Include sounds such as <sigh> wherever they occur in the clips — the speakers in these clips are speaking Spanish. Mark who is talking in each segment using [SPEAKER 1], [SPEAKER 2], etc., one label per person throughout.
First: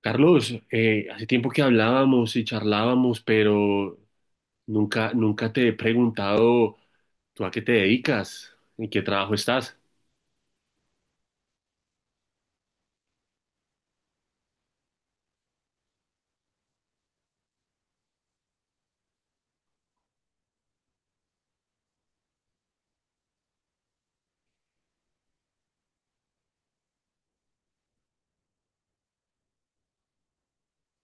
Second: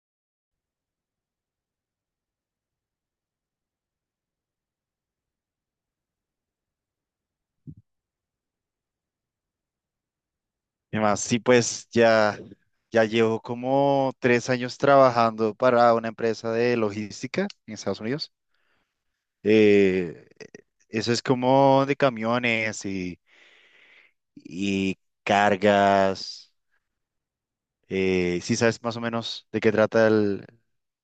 [SPEAKER 1] Carlos, hace tiempo que hablábamos y charlábamos, pero nunca te he preguntado tú a qué te dedicas, en qué trabajo estás.
[SPEAKER 2] Y más, sí, pues ya, llevo como 3 años trabajando para una empresa de logística en Estados Unidos. Eh, Eso es como de camiones y cargas. ¿Sí sabes más o menos de qué trata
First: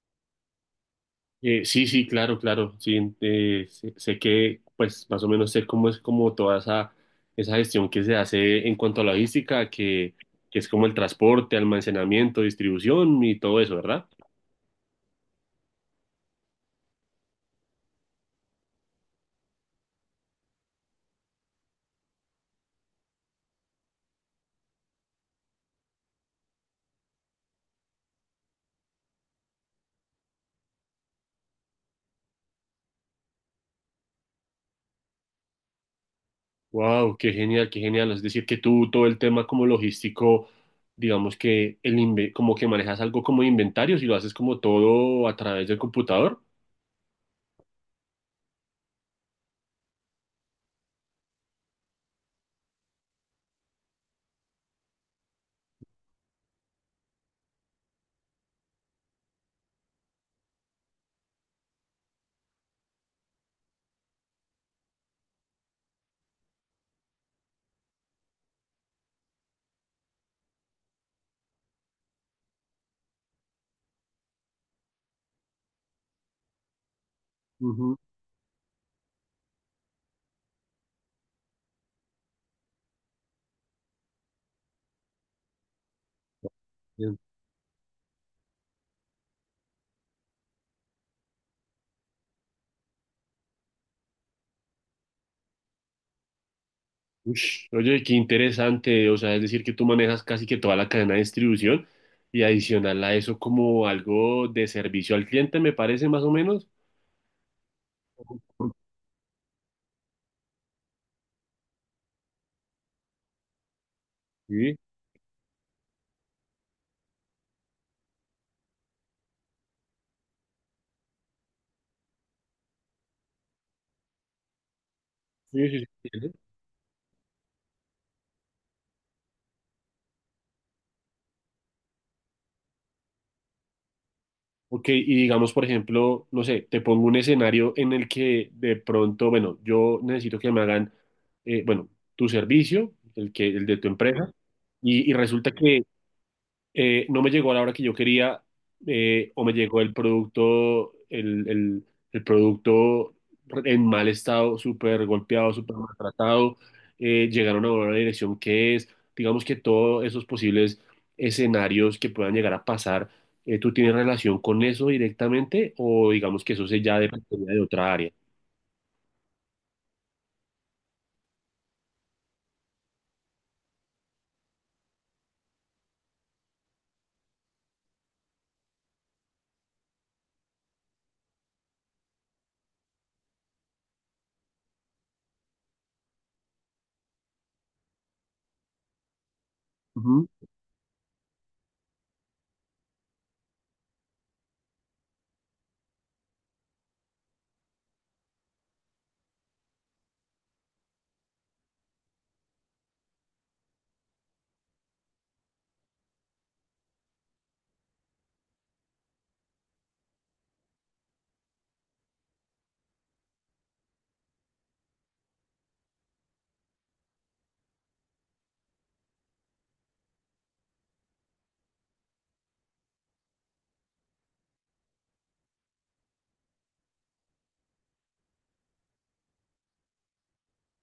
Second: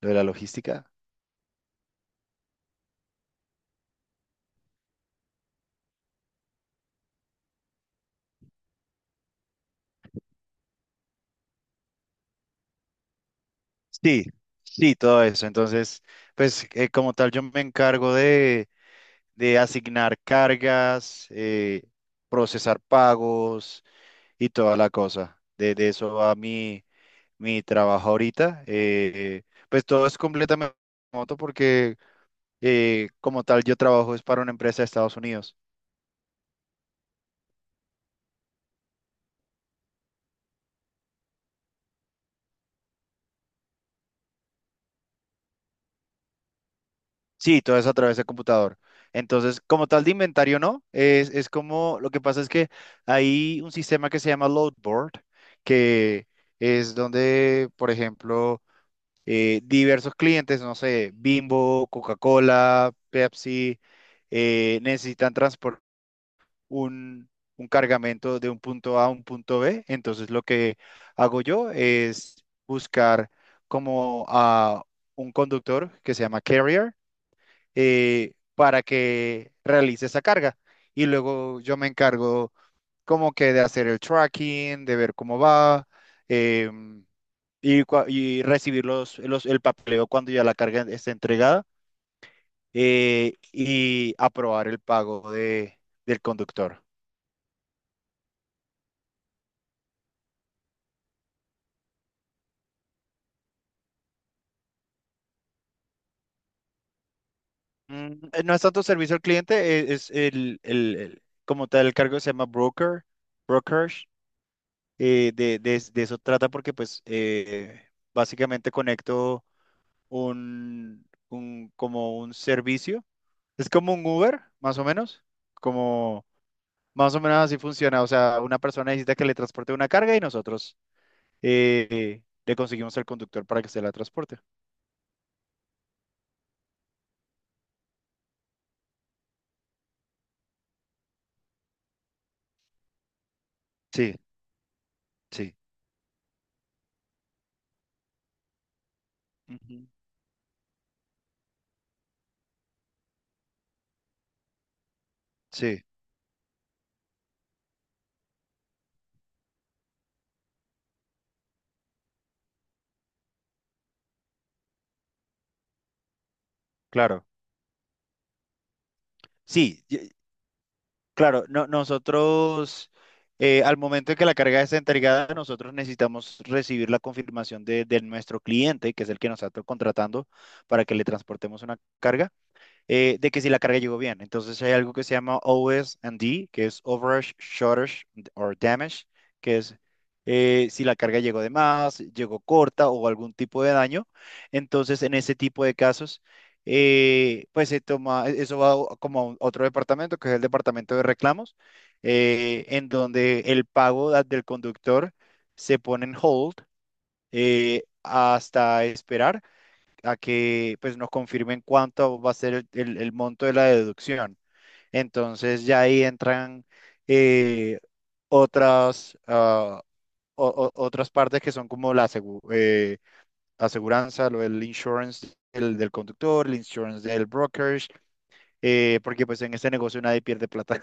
[SPEAKER 2] lo de la logística?
[SPEAKER 1] Sí, claro, claro, sí, sé que pues más o menos sé cómo es como toda esa gestión que se hace en cuanto a logística, que es como el transporte, almacenamiento, distribución y todo eso, ¿verdad?
[SPEAKER 2] Sí, sí, todo eso. Entonces, pues como tal, yo me encargo de asignar cargas, procesar pagos y toda la cosa. De eso va mi trabajo ahorita. Pues todo es completamente remoto porque como tal yo trabajo es para una empresa de Estados Unidos.
[SPEAKER 1] Wow, qué genial, qué genial. Es decir, que tú todo el tema como logístico, digamos que como que manejas algo como inventarios y lo haces como todo a través del computador.
[SPEAKER 2] Sí, todo es a través de computador. Entonces, como tal de inventario, no, es como, lo que pasa es que hay un sistema que se llama Loadboard, que es donde, por ejemplo, diversos clientes, no sé, Bimbo, Coca-Cola, Pepsi, necesitan transporte un, un cargamento de un punto A a un punto B. Entonces lo que hago yo es buscar como a un conductor que se llama carrier,
[SPEAKER 1] Ujú.
[SPEAKER 2] para que realice esa carga. Y luego yo me encargo como que de hacer el tracking, de ver cómo va. em,
[SPEAKER 1] Bien.
[SPEAKER 2] y recibir el papeleo cuando ya la carga esté entregada, y aprobar el pago del conductor.
[SPEAKER 1] Ush, oye, qué interesante. O sea, es decir, que tú manejas casi que toda la cadena de distribución y adicional a eso como algo de servicio al cliente, me parece más o menos.
[SPEAKER 2] No es tanto servicio al cliente, es como tal el cargo se llama broker, brokerage,
[SPEAKER 1] Sí,
[SPEAKER 2] de eso trata porque pues básicamente conecto como un servicio, es como un Uber, más o menos,
[SPEAKER 1] sí, sí. Sí.
[SPEAKER 2] como
[SPEAKER 1] Sí.
[SPEAKER 2] más o menos así funciona. O sea, una persona necesita que le transporte una carga y nosotros le conseguimos el conductor para que se la transporte.
[SPEAKER 1] Ok, y digamos, por ejemplo, no sé, te pongo un escenario en el que de pronto, bueno, yo necesito que me hagan, bueno, tu servicio, el de tu
[SPEAKER 2] Sí,
[SPEAKER 1] empresa, y resulta
[SPEAKER 2] sí,
[SPEAKER 1] que no me llegó a la hora que yo quería, o me llegó
[SPEAKER 2] ujú,
[SPEAKER 1] el producto, el producto en mal estado, súper golpeado, súper
[SPEAKER 2] sí,
[SPEAKER 1] maltratado, llegaron a una dirección que es, digamos que todos esos posibles escenarios que puedan llegar a pasar, ¿tú tienes relación con eso directamente o digamos que eso se ya
[SPEAKER 2] claro.
[SPEAKER 1] dependería de otra área?
[SPEAKER 2] Sí, claro, nosotros, al momento en que la carga es entregada, nosotros necesitamos recibir la confirmación de nuestro cliente, que es el que nos está contratando, para que le transportemos una carga, de que si la carga llegó bien. Entonces hay algo que se llama O S and D, que es Overage, Shortage or Damage, que es,
[SPEAKER 1] Ujú.
[SPEAKER 2] si la carga llegó de más, llegó corta o algún tipo de daño. Entonces en ese tipo de casos, pues eso va como a otro departamento, que es el departamento de reclamos, en donde el pago del conductor se pone en hold, hasta esperar a que pues nos confirmen cuánto va a ser el monto de la deducción. Entonces ya ahí entran eh, otras, ah, o- otras partes que son como aseguranza, lo del insurance del conductor, el insurance del brokerage, porque pues en este negocio nadie pierde plata.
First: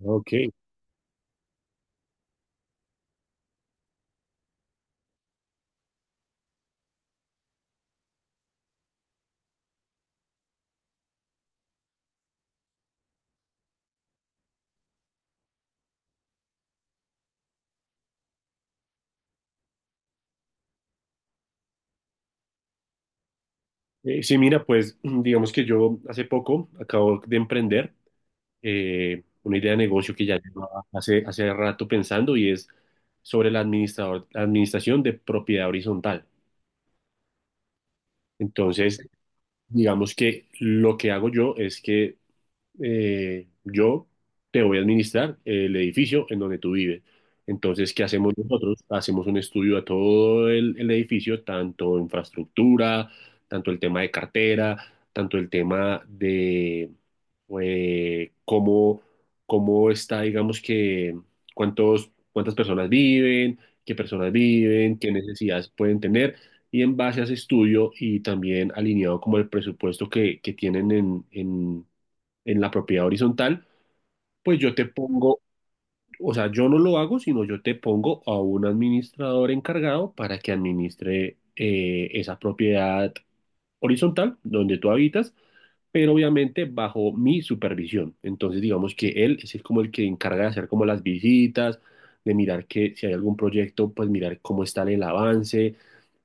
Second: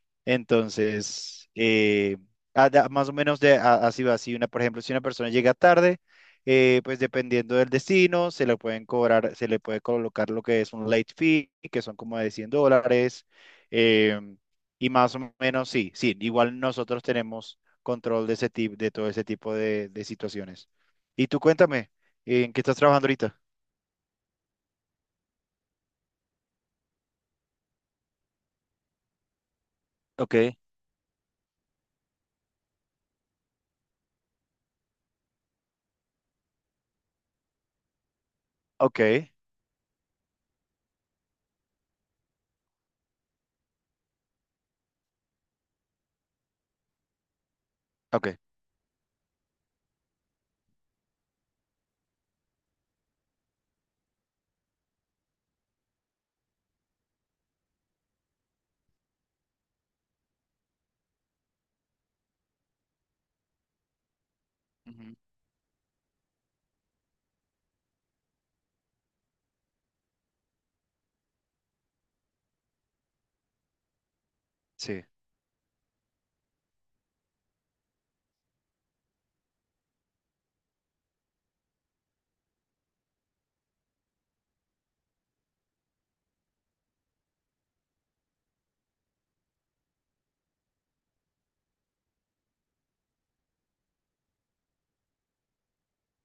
[SPEAKER 1] Ok.
[SPEAKER 2] Entonces, más o menos así va. Si una, por ejemplo, si una persona llega tarde, pues dependiendo del destino, se le pueden cobrar, se le puede colocar lo que es un late fee, que son como de $100. em, y más o menos, sí, sí, igual nosotros tenemos control de ese tipo, de todo ese tipo de situaciones. Y tú cuéntame, ¿en qué estás trabajando ahorita?
[SPEAKER 1] Sí, mira, pues <clears throat> digamos que yo hace poco acabo de emprender una idea de negocio que ya
[SPEAKER 2] Ok.
[SPEAKER 1] llevaba hace rato pensando y es sobre la administración de propiedad horizontal.
[SPEAKER 2] Ok,
[SPEAKER 1] Entonces, digamos que lo que hago yo es que yo te voy a administrar el edificio en donde tú vives. Entonces, ¿qué
[SPEAKER 2] ok,
[SPEAKER 1] hacemos nosotros? Hacemos un estudio a el edificio, tanto infraestructura, tanto el tema de cartera, tanto el tema eh, cómo, cómo está, digamos que, cuántas personas viven, qué
[SPEAKER 2] ujú,
[SPEAKER 1] necesidades pueden tener, y en base a ese estudio y también alineado como el presupuesto que tienen en la propiedad horizontal, pues yo te
[SPEAKER 2] sí,
[SPEAKER 1] pongo, o sea, yo no lo hago, sino yo te pongo a un administrador encargado para que administre esa propiedad horizontal donde tú habitas, pero obviamente bajo mi supervisión. Entonces, digamos que como el que encarga de hacer como las visitas, de mirar que si hay algún proyecto, pues mirar cómo está en el avance,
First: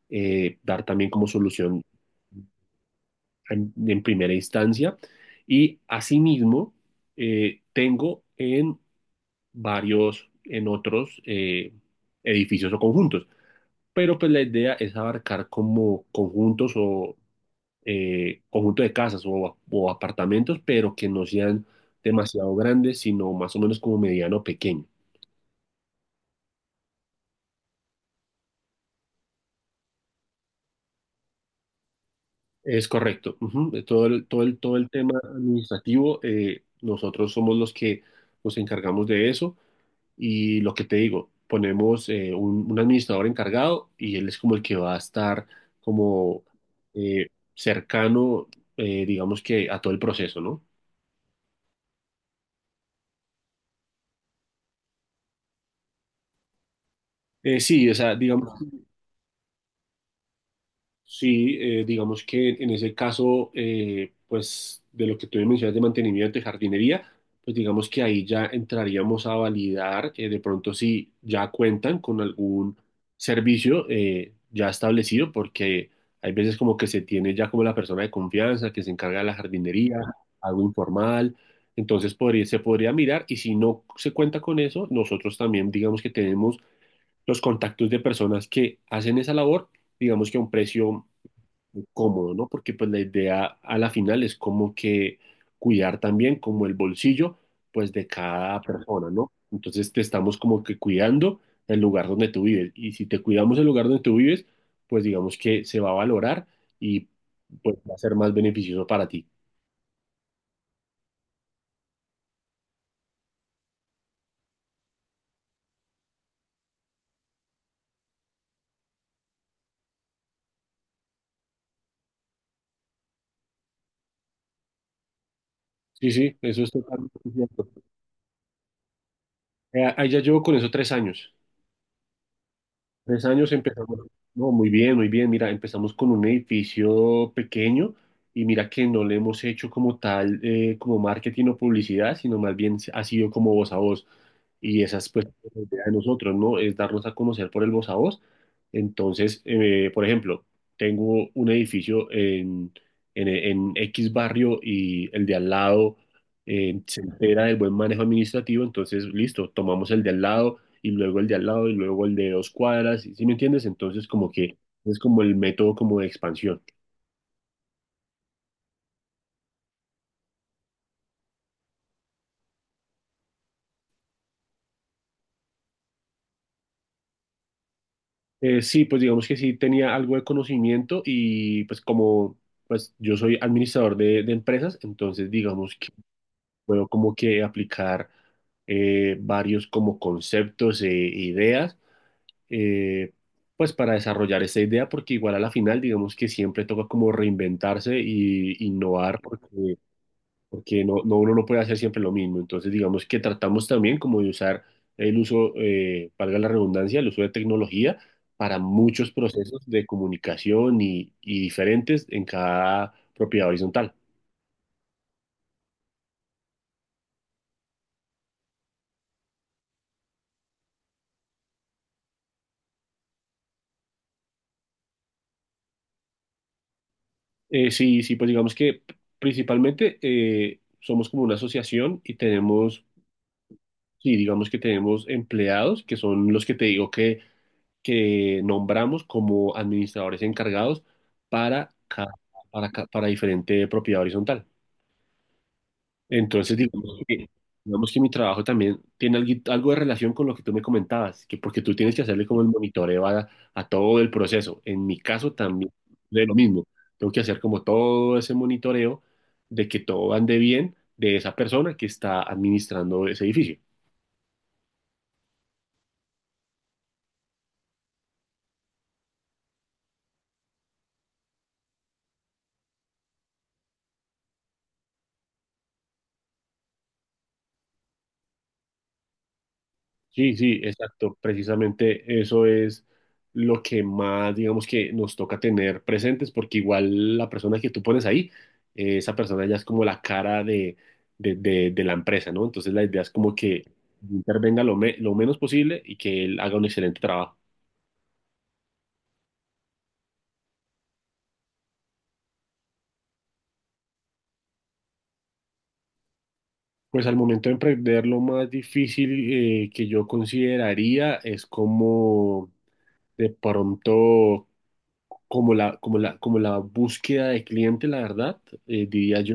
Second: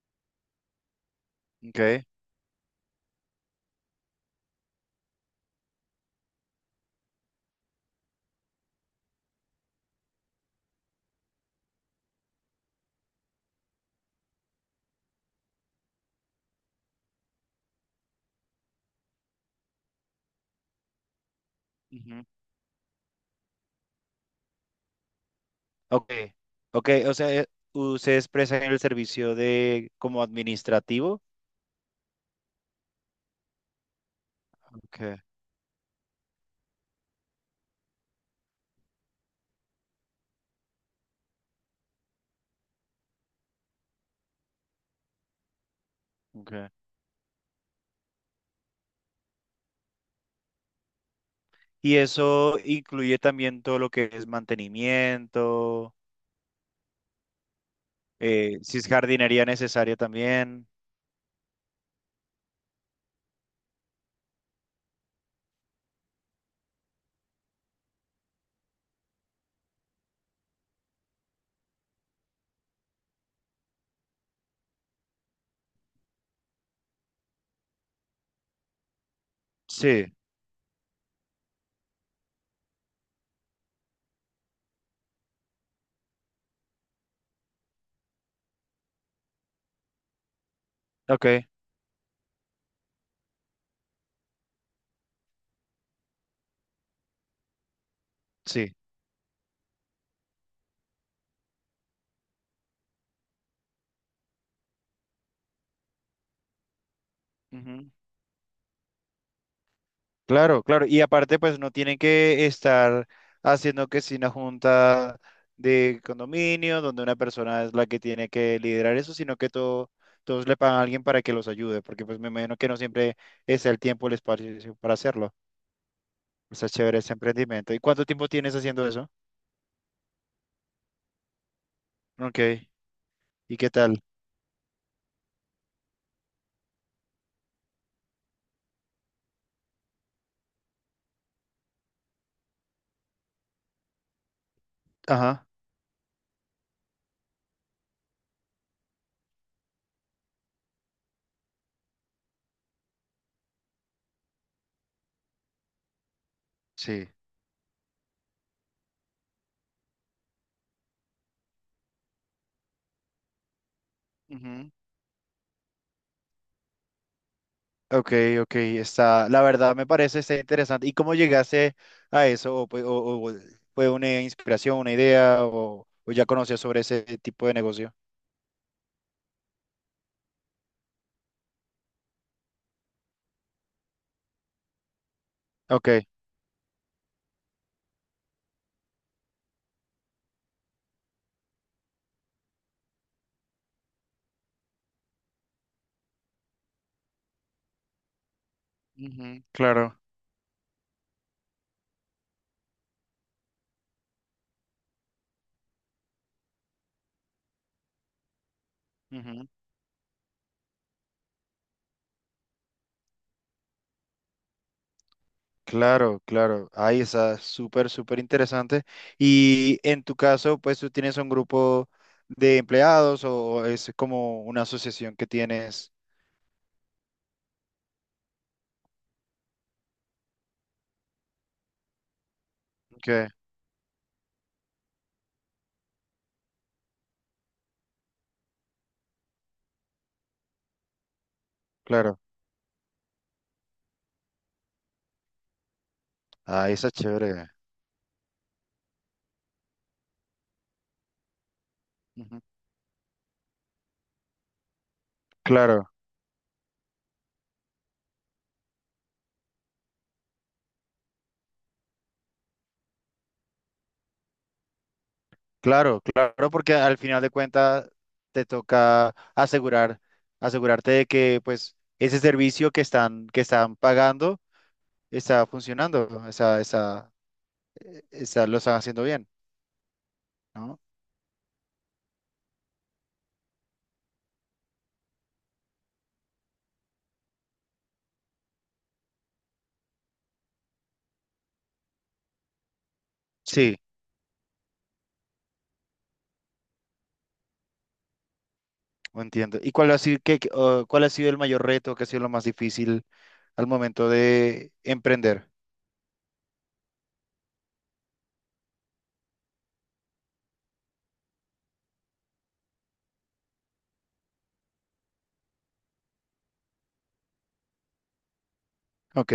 [SPEAKER 1] dar también como
[SPEAKER 2] ok.
[SPEAKER 1] solución en primera instancia. Y asimismo, tengo en varios, en otros edificios o conjuntos. Pero pues la idea es abarcar como conjuntos o conjunto de casas o apartamentos, pero que no sean demasiado grandes, sino más o menos como mediano o pequeño.
[SPEAKER 2] Ok, ok, o sea, ustedes prestan el servicio de como administrativo.
[SPEAKER 1] Es correcto. Ujú. De todo el todo el tema
[SPEAKER 2] Okay,
[SPEAKER 1] administrativo, nosotros somos los que nos encargamos de eso, y lo que te digo, ponemos un administrador encargado y él es como el que va a estar como
[SPEAKER 2] okay.
[SPEAKER 1] eh, cercano, digamos que a todo el proceso, ¿no?
[SPEAKER 2] ¿Y eso incluye también todo lo que es mantenimiento,
[SPEAKER 1] Sí, o sea, digamos
[SPEAKER 2] si es jardinería necesaria también?
[SPEAKER 1] sí, digamos que en ese caso, pues de lo que tú me mencionas de mantenimiento de jardinería, pues digamos que ahí ya entraríamos a validar de pronto si ya cuentan con algún servicio ya establecido, porque hay veces como que se tiene ya como la persona de confianza que se encarga de la jardinería,
[SPEAKER 2] Sí,
[SPEAKER 1] algo informal, entonces se podría mirar y si no se cuenta con eso, nosotros también digamos que tenemos los contactos de personas que hacen esa labor digamos que a un precio
[SPEAKER 2] ok,
[SPEAKER 1] cómodo, ¿no? Porque pues la idea a la final es como que cuidar también como el bolsillo pues de cada
[SPEAKER 2] sí.
[SPEAKER 1] persona, ¿no? Entonces te estamos como que cuidando el lugar donde tú vives y si te cuidamos el lugar donde tú vives, pues digamos que se va a valorar y pues va a ser más beneficioso para ti.
[SPEAKER 2] Claro, claro. Y aparte, pues no tienen que estar haciendo que si una junta de condominio, donde una persona es la que tiene que liderar eso, sino que todo, todos le pagan a alguien para que los ayude, porque pues me imagino que no siempre es el tiempo, el espacio para hacerlo.
[SPEAKER 1] Sí, sí, eso
[SPEAKER 2] Está
[SPEAKER 1] es
[SPEAKER 2] chévere ese
[SPEAKER 1] totalmente cierto.
[SPEAKER 2] emprendimiento. ¿Y cuánto tiempo tienes haciendo eso?
[SPEAKER 1] Ahí ya llevo con eso tres años.
[SPEAKER 2] Ok.
[SPEAKER 1] Tres años
[SPEAKER 2] ¿Y qué
[SPEAKER 1] empezamos,
[SPEAKER 2] tal?
[SPEAKER 1] no, muy bien, muy bien. Mira, empezamos con un edificio pequeño y mira que no le hemos hecho como tal, como marketing o publicidad, sino más bien ha sido como voz a voz. Y esa es pues
[SPEAKER 2] Ajá.
[SPEAKER 1] la idea de nosotros, ¿no? Es darnos a conocer por el voz a voz. Entonces, por ejemplo, tengo un edificio en X barrio y el de al lado se
[SPEAKER 2] Sí.
[SPEAKER 1] entera del buen manejo administrativo, entonces, listo, tomamos el de al lado y luego el de al lado y luego el de dos cuadras, ¿sí me entiendes? Entonces como que es como el método como de expansión.
[SPEAKER 2] Ok, ok, está, la verdad me parece está interesante. ¿Y cómo llegaste a eso? ¿O, o fue una inspiración, una idea, o ya conocías sobre ese tipo de negocio?
[SPEAKER 1] Sí, pues digamos que sí tenía algo de conocimiento y pues como pues yo soy administrador de empresas, entonces digamos que
[SPEAKER 2] Ok,
[SPEAKER 1] puedo como que aplicar varios como conceptos e ideas eh, pues para desarrollar esta idea porque igual a la final digamos que siempre toca como reinventarse y innovar
[SPEAKER 2] ujú,
[SPEAKER 1] porque
[SPEAKER 2] claro,
[SPEAKER 1] porque no, no, uno no puede hacer siempre lo mismo. Entonces, digamos que tratamos también como de usar el uso, valga la redundancia, el uso de tecnología para muchos
[SPEAKER 2] ujú,
[SPEAKER 1] procesos de comunicación y diferentes en cada propiedad horizontal.
[SPEAKER 2] claro, claro. Ahí está, súper, súper interesante. Y en tu caso, pues tú tienes un grupo de empleados, o es como una asociación que tienes.
[SPEAKER 1] Sí, sí, pues digamos que principalmente somos como una asociación y tenemos,
[SPEAKER 2] Ok,
[SPEAKER 1] sí, digamos que tenemos empleados que son los que te digo que nombramos como administradores encargados para, ca-
[SPEAKER 2] claro.
[SPEAKER 1] para diferente propiedad horizontal. Entonces,
[SPEAKER 2] Ahí está chévere.
[SPEAKER 1] digamos que mi trabajo también tiene algo de relación con lo que tú me comentabas, que porque tú tienes que hacerle como
[SPEAKER 2] Ujú,
[SPEAKER 1] el monitoreo a todo el proceso. En mi caso también
[SPEAKER 2] claro.
[SPEAKER 1] de lo mismo. Tengo que hacer como todo ese monitoreo de que todo ande bien de esa persona que está administrando ese edificio.
[SPEAKER 2] Claro, claro, porque al final de cuentas te toca asegurar, asegurarte de que pues ese servicio que están pagando está funcionando, está, está, lo están haciendo bien,
[SPEAKER 1] Sí, sí,
[SPEAKER 2] ¿no?
[SPEAKER 1] exacto. Precisamente eso es lo que más, digamos que nos toca tener presentes, porque igual la persona que tú pones ahí, esa persona ya es como la cara de, de la empresa, ¿no? Entonces la idea es como que
[SPEAKER 2] Sí,
[SPEAKER 1] intervenga lo menos posible y que él haga un excelente trabajo.
[SPEAKER 2] lo entiendo. ¿Y cuál ha sido, qué- qué- o cuál ha sido el mayor reto, qué ha sido lo más difícil al momento de emprender?
[SPEAKER 1] Pues al momento de emprender, lo más difícil que yo consideraría es como de pronto, como la búsqueda de cliente, la verdad, diría
[SPEAKER 2] Ok,
[SPEAKER 1] yo.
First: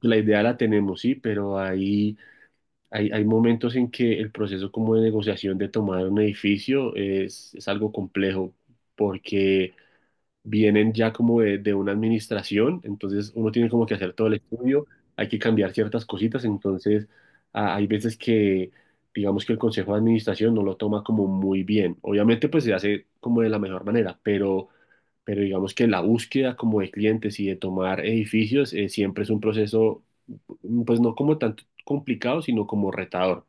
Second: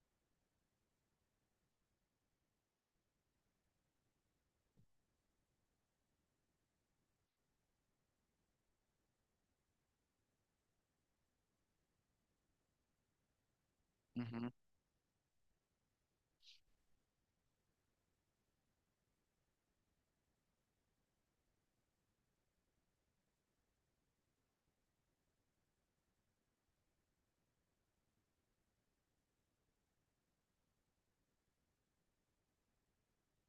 [SPEAKER 1] La idea la tenemos, sí, pero hay momentos en que el proceso como de negociación de tomar un edificio es algo complejo porque vienen ya como de una administración, entonces uno tiene como que hacer todo el
[SPEAKER 2] ujú,
[SPEAKER 1] estudio, hay que cambiar ciertas cositas, entonces ah, hay veces que digamos que el consejo de administración no lo toma como muy bien. Obviamente pues se hace como de la mejor manera, pero digamos que la búsqueda como de clientes y de tomar edificios siempre es un proceso pues no como tanto complicado, sino como retador.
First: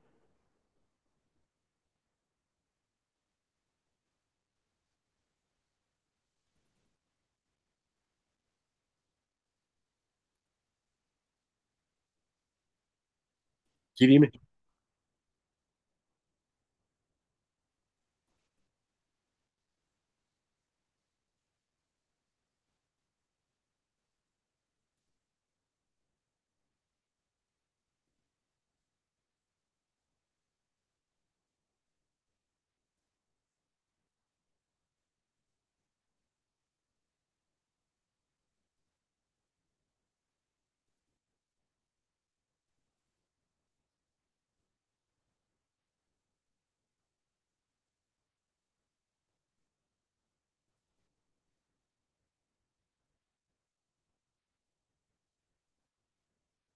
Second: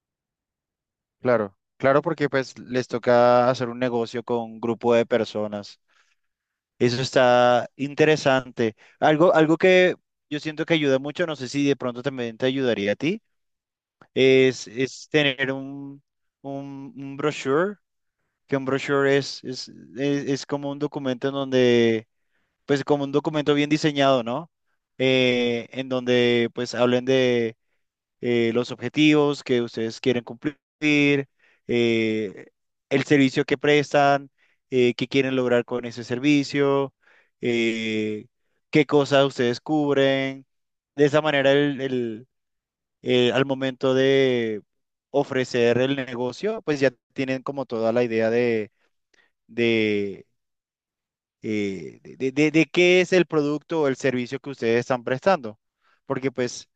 [SPEAKER 2] claro, claro, porque pues les toca hacer un negocio con un grupo de personas. Eso está interesante. Algo, algo que yo siento que ayuda mucho, no sé si de pronto también te ayudaría a ti,
[SPEAKER 1] Sí, dime.
[SPEAKER 2] es tener un brochure, que un brochure es como un documento en donde, pues como un documento bien diseñado, ¿no? En donde pues hablen los objetivos que ustedes quieren cumplir, eh, el servicio que prestan, qué quieren lograr con ese servicio, eh, qué cosas ustedes cubren. De esa manera, al momento de ofrecer el negocio, pues ya tienen como toda la idea de, de qué es el producto o el servicio que ustedes están prestando. Porque pues…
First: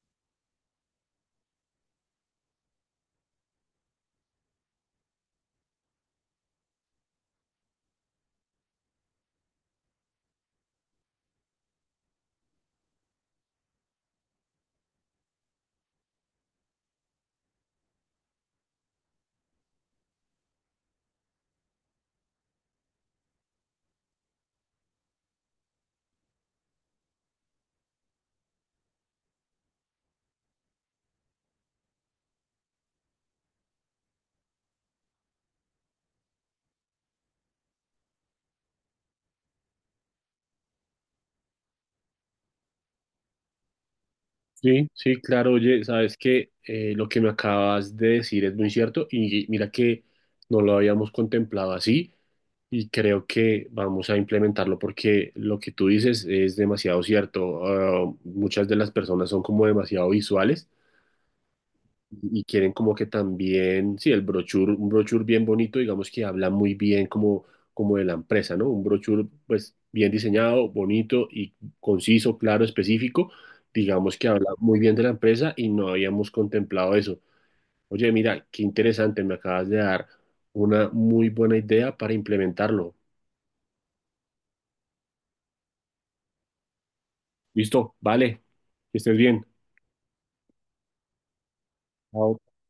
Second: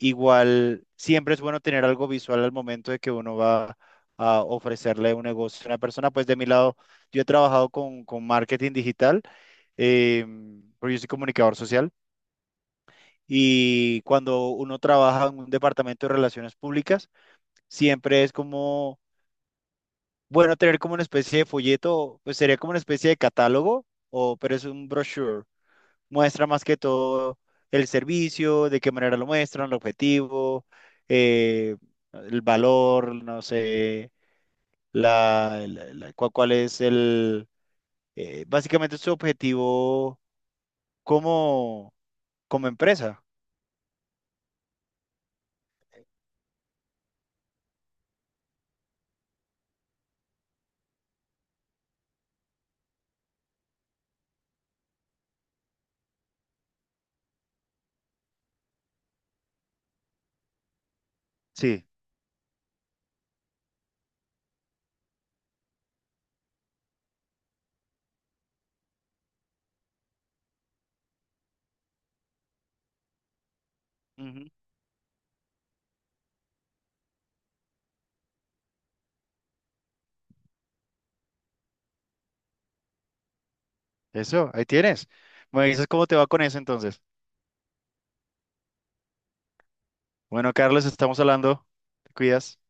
[SPEAKER 2] Igual, siempre es bueno tener algo visual al momento de que uno va a ofrecerle un negocio a una persona. Pues de mi lado, yo he trabajado con marketing digital, eh, porque yo soy comunicador social. Y cuando uno trabaja en un departamento de relaciones públicas, siempre es como, bueno, tener como una especie de folleto, pues sería como una especie de catálogo, o, pero es un brochure, muestra más que todo el servicio, de qué manera lo muestran, el objetivo, eh, el valor, no sé, cuál es el, básicamente su objetivo como, como empresa.
[SPEAKER 1] Sí, sí, claro, oye, sabes que lo que me acabas de decir es muy cierto y mira que no lo habíamos contemplado así y creo que vamos a implementarlo porque lo que tú dices es demasiado cierto. Ah, muchas de las personas son como demasiado visuales
[SPEAKER 2] Sí,
[SPEAKER 1] y quieren como que también, sí, el brochure, un brochure bien bonito, digamos que habla muy bien como, como de la empresa, ¿no? Un brochure pues bien diseñado, bonito y conciso, claro, específico, digamos que habla
[SPEAKER 2] ujú.
[SPEAKER 1] muy bien de la empresa y no habíamos contemplado eso. Oye, mira, qué interesante, me acabas de dar una muy buena idea para implementarlo.
[SPEAKER 2] Eso, ahí tienes. Me dices cómo te va con eso entonces.
[SPEAKER 1] Listo, vale, que estés bien.
[SPEAKER 2] Bueno, Carlos, estamos hablando. Te
[SPEAKER 1] Chao.
[SPEAKER 2] cuidas.